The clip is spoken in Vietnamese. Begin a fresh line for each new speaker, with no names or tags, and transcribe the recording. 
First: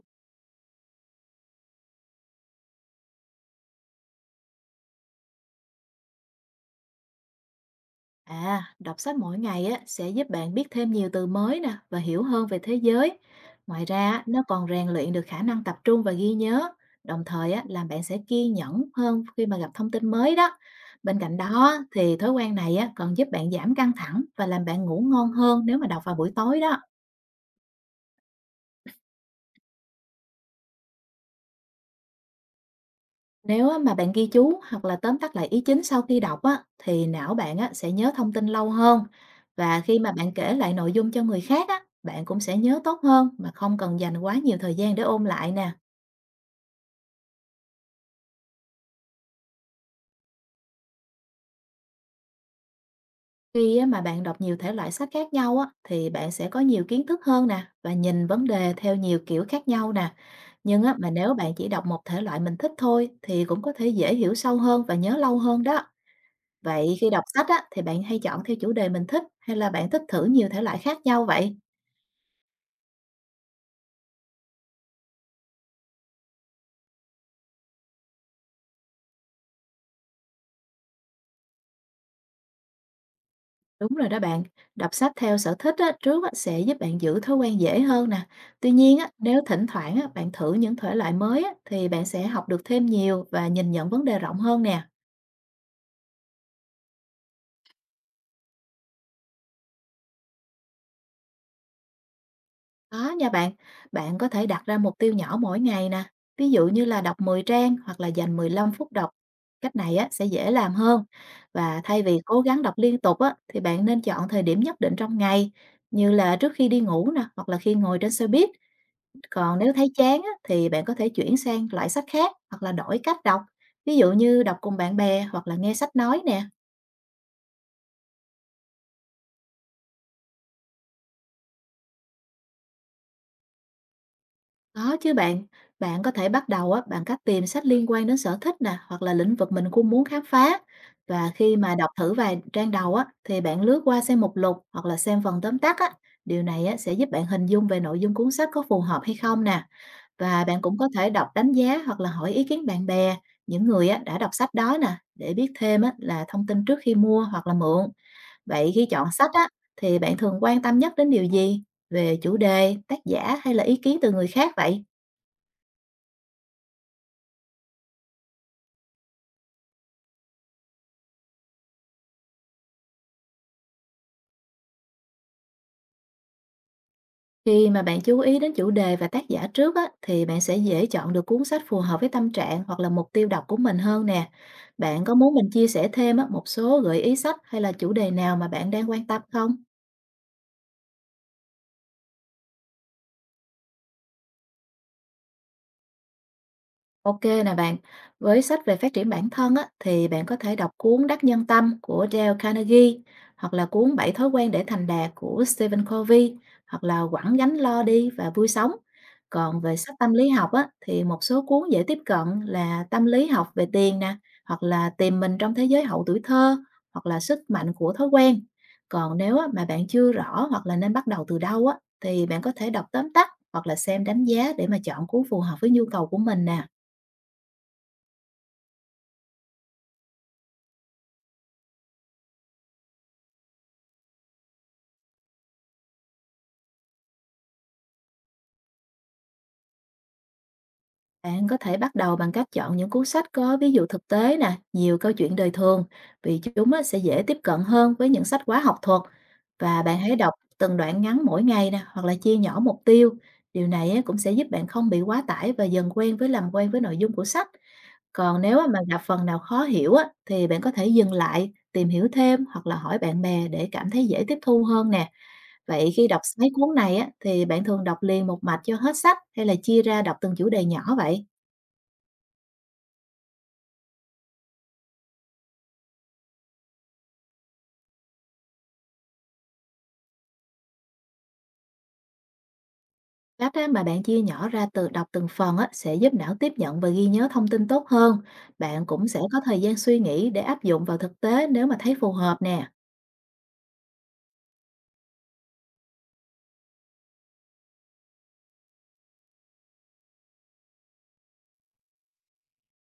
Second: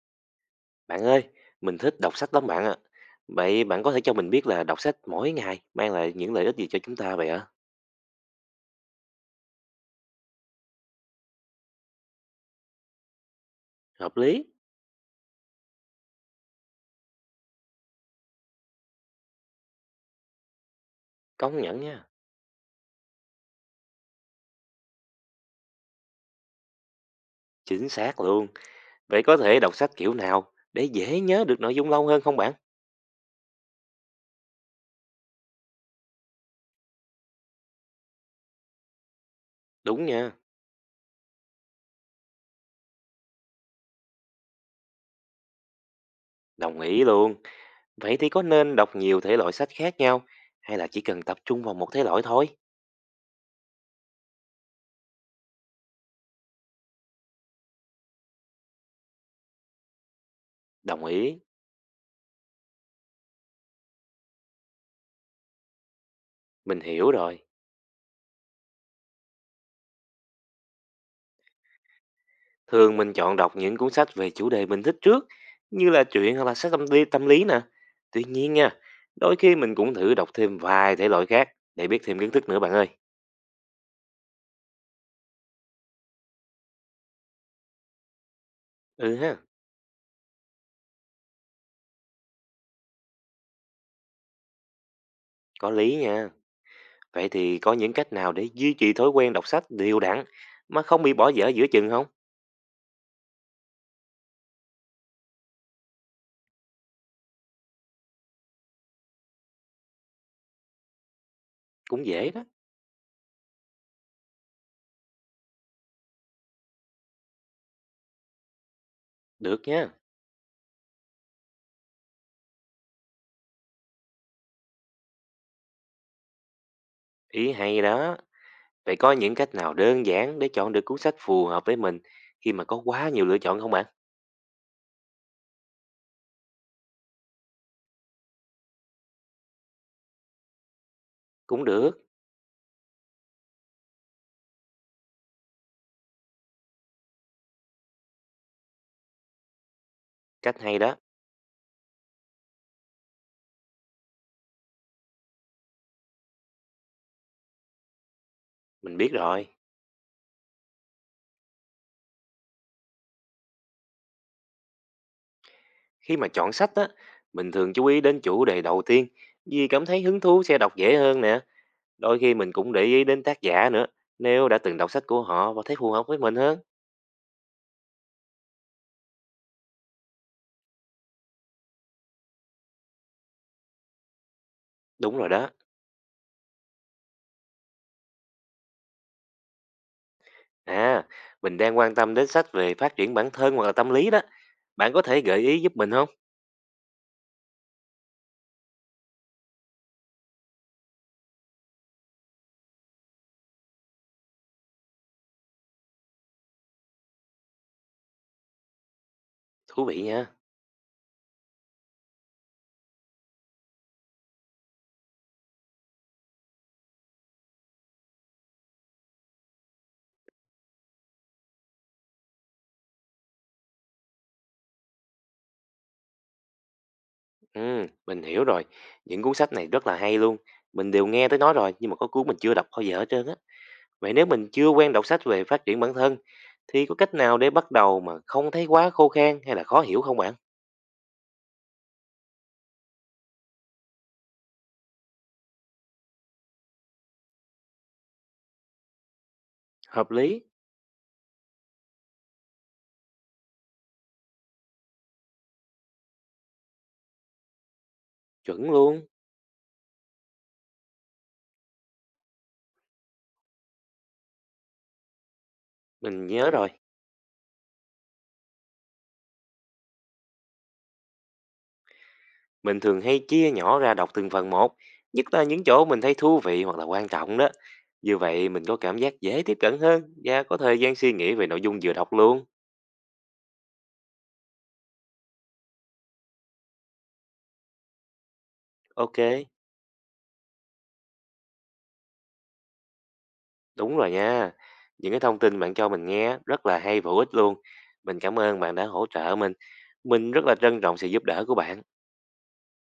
Bạn ơi, mình thích đọc sách lắm bạn ạ. Vậy bạn có thể cho mình biết là đọc sách mỗi ngày mang lại những lợi ích gì cho chúng ta vậy ạ?
À, đọc sách mỗi ngày á, sẽ giúp bạn biết thêm nhiều từ mới nè và hiểu hơn về thế giới. Ngoài ra,
Hợp
á, nó
lý,
còn rèn luyện được khả năng tập trung và ghi nhớ, đồng thời á, làm bạn sẽ kiên nhẫn hơn khi mà gặp thông tin mới đó. Bên cạnh
công
đó
nhận nha.
thì thói quen này á, còn giúp bạn giảm căng thẳng và làm bạn ngủ ngon hơn nếu mà đọc vào buổi tối đó.
Chính xác luôn. Vậy có thể đọc sách kiểu nào để dễ nhớ được nội dung lâu hơn không bạn?
Nếu á mà bạn ghi chú hoặc là tóm tắt lại ý chính sau khi đọc á, thì não bạn á, sẽ nhớ thông tin lâu hơn. Và khi
Đúng
mà
nha,
bạn kể lại nội dung cho người khác á, bạn cũng sẽ nhớ tốt hơn mà không cần dành quá nhiều thời gian để ôn lại nè.
đồng ý luôn. Vậy thì có nên đọc nhiều thể loại sách khác nhau hay là chỉ cần tập trung vào một thể loại thôi?
Khi á, mà bạn đọc nhiều thể loại sách khác nhau á, thì bạn sẽ có nhiều kiến thức hơn nè và nhìn vấn đề theo nhiều kiểu khác nhau nè. Nhưng á,
Đồng
mà nếu
ý,
bạn chỉ đọc một thể loại mình thích thôi thì cũng có thể dễ hiểu sâu hơn và nhớ lâu hơn đó.
mình
Vậy khi
hiểu
đọc
rồi.
sách á, thì bạn hay chọn theo chủ đề mình thích hay là bạn thích thử nhiều thể loại khác nhau vậy?
Thường mình chọn đọc những cuốn sách về chủ đề mình thích trước, như là truyện hoặc là sách tâm lý nè. Tuy nhiên nha, đôi khi mình cũng thử đọc thêm vài thể loại khác để biết thêm kiến thức nữa bạn ơi.
Đúng rồi đó bạn, đọc sách theo sở thích á, trước á, sẽ giúp bạn giữ thói quen dễ hơn nè. Tuy nhiên á,
Ừ ha,
nếu thỉnh thoảng á, bạn thử những thể loại mới á, thì bạn sẽ học được thêm nhiều và nhìn nhận vấn đề rộng hơn nè.
có lý nha. Vậy thì có những cách nào để duy trì thói quen đọc sách đều đặn mà không bị bỏ dở giữa chừng không?
Đó nha bạn, bạn có thể đặt ra mục tiêu nhỏ mỗi ngày nè. Ví dụ như là đọc 10 trang hoặc là dành 15 phút đọc. Cách này á, sẽ dễ làm hơn. Và thay
Cũng
vì
dễ
cố
đó.
gắng đọc liên tục á, thì bạn nên chọn thời điểm nhất định trong ngày, như là trước khi đi ngủ nè, hoặc là khi ngồi trên xe buýt. Còn
Được
nếu
nha,
thấy chán á, thì bạn có thể chuyển sang loại sách khác hoặc là đổi cách đọc. Ví dụ như đọc cùng bạn bè hoặc là nghe sách nói nè.
ý hay đó. Vậy có những cách nào đơn giản để chọn được cuốn sách phù hợp với mình khi mà có quá nhiều lựa chọn không bạn?
Có chứ bạn, bạn có thể bắt đầu á, bằng cách tìm sách liên quan đến sở thích nè hoặc là lĩnh vực mình cũng muốn khám phá. Và khi
Cũng
mà đọc
được,
thử vài trang đầu á, thì bạn lướt qua xem mục lục hoặc là xem phần tóm tắt á. Điều này á, sẽ giúp bạn hình dung về nội dung cuốn sách có phù hợp hay không nè. Và
cách
bạn cũng
hay
có
đó,
thể đọc đánh giá hoặc là hỏi ý kiến bạn bè, những người á, đã đọc sách đó nè, để biết thêm á, là thông tin trước khi mua hoặc là mượn. Vậy khi
mình
chọn
biết
sách
rồi.
á, thì bạn thường quan tâm nhất đến điều gì? Về chủ đề, tác giả hay là ý kiến từ người khác vậy?
Khi mà chọn sách á, mình thường chú ý đến chủ đề đầu tiên, vì cảm thấy hứng thú sẽ đọc dễ hơn nè. Đôi khi mình cũng để ý đến tác giả nữa, nếu đã từng đọc sách của họ và thấy phù hợp với mình hơn.
Khi mà bạn chú ý đến chủ đề và tác giả trước á, thì bạn sẽ dễ chọn được cuốn sách phù hợp với tâm trạng hoặc là mục tiêu đọc của mình hơn nè. Bạn có
Đúng rồi
muốn mình
đó.
chia sẻ thêm á, một số gợi ý sách hay là chủ đề nào mà bạn đang quan tâm không?
À, mình đang quan tâm đến sách về phát triển bản thân hoặc là tâm lý đó. Bạn có thể gợi ý giúp mình không?
Ok nè bạn, với sách về phát triển bản thân á, thì bạn có thể đọc cuốn Đắc Nhân Tâm của Dale Carnegie, hoặc là cuốn Bảy Thói Quen Để Thành Đạt của Stephen Covey, hoặc là Quẳng Gánh Lo Đi và Vui Sống. Còn về
Thú
sách
vị
tâm lý
nha.
học á, thì một số cuốn dễ tiếp cận là Tâm Lý Học Về Tiền nè, hoặc là Tìm Mình Trong Thế Giới Hậu Tuổi Thơ, hoặc là Sức Mạnh Của Thói Quen. Còn nếu á, mà bạn chưa rõ hoặc là nên bắt đầu từ đâu á, thì bạn có thể đọc tóm tắt hoặc là xem đánh giá để mà chọn cuốn phù hợp với nhu cầu của mình nè.
Ừ, mình hiểu rồi. Những cuốn sách này rất là hay luôn. Mình đều nghe tới nói rồi, nhưng mà có cuốn mình chưa đọc bao giờ hết trơn á. Vậy nếu mình chưa quen đọc sách về phát triển bản thân thì có cách nào để bắt đầu mà không thấy quá khô khan hay là khó hiểu không bạn?
Bạn có thể bắt đầu bằng cách chọn những cuốn sách có ví dụ thực tế nè, nhiều câu chuyện đời thường, vì chúng á, sẽ dễ tiếp cận hơn với những sách quá học thuật. Và bạn
Hợp
hãy đọc
lý,
từng đoạn ngắn mỗi ngày nè, hoặc là chia nhỏ mục tiêu. Điều này á, cũng sẽ giúp bạn không bị quá tải và dần quen với làm quen với nội dung của sách. Còn nếu á,
chuẩn
mà gặp
luôn.
phần nào khó hiểu á, thì bạn có thể dừng lại, tìm hiểu thêm hoặc là hỏi bạn bè để cảm thấy dễ tiếp thu hơn nè. Vậy khi đọc
Mình
mấy
nhớ rồi.
cuốn này á, thì bạn thường đọc liền một mạch cho hết sách hay là chia ra đọc từng chủ đề nhỏ vậy?
Mình thường hay chia nhỏ ra đọc từng phần một, nhất là những chỗ mình thấy thú vị hoặc là quan trọng đó. Như vậy mình có cảm giác dễ tiếp cận hơn và có thời gian suy nghĩ về nội dung vừa đọc luôn.
Cách á, mà bạn chia nhỏ ra từ đọc từng phần á, sẽ giúp não tiếp nhận và ghi nhớ thông tin tốt hơn. Bạn cũng sẽ
Ok,
có thời gian suy nghĩ để áp dụng vào thực tế nếu mà thấy phù hợp nè.
đúng rồi nha. Những cái thông tin bạn cho mình nghe rất là hay và hữu ích luôn. Mình cảm ơn bạn đã hỗ trợ mình. Mình rất là trân trọng sự giúp đỡ của bạn.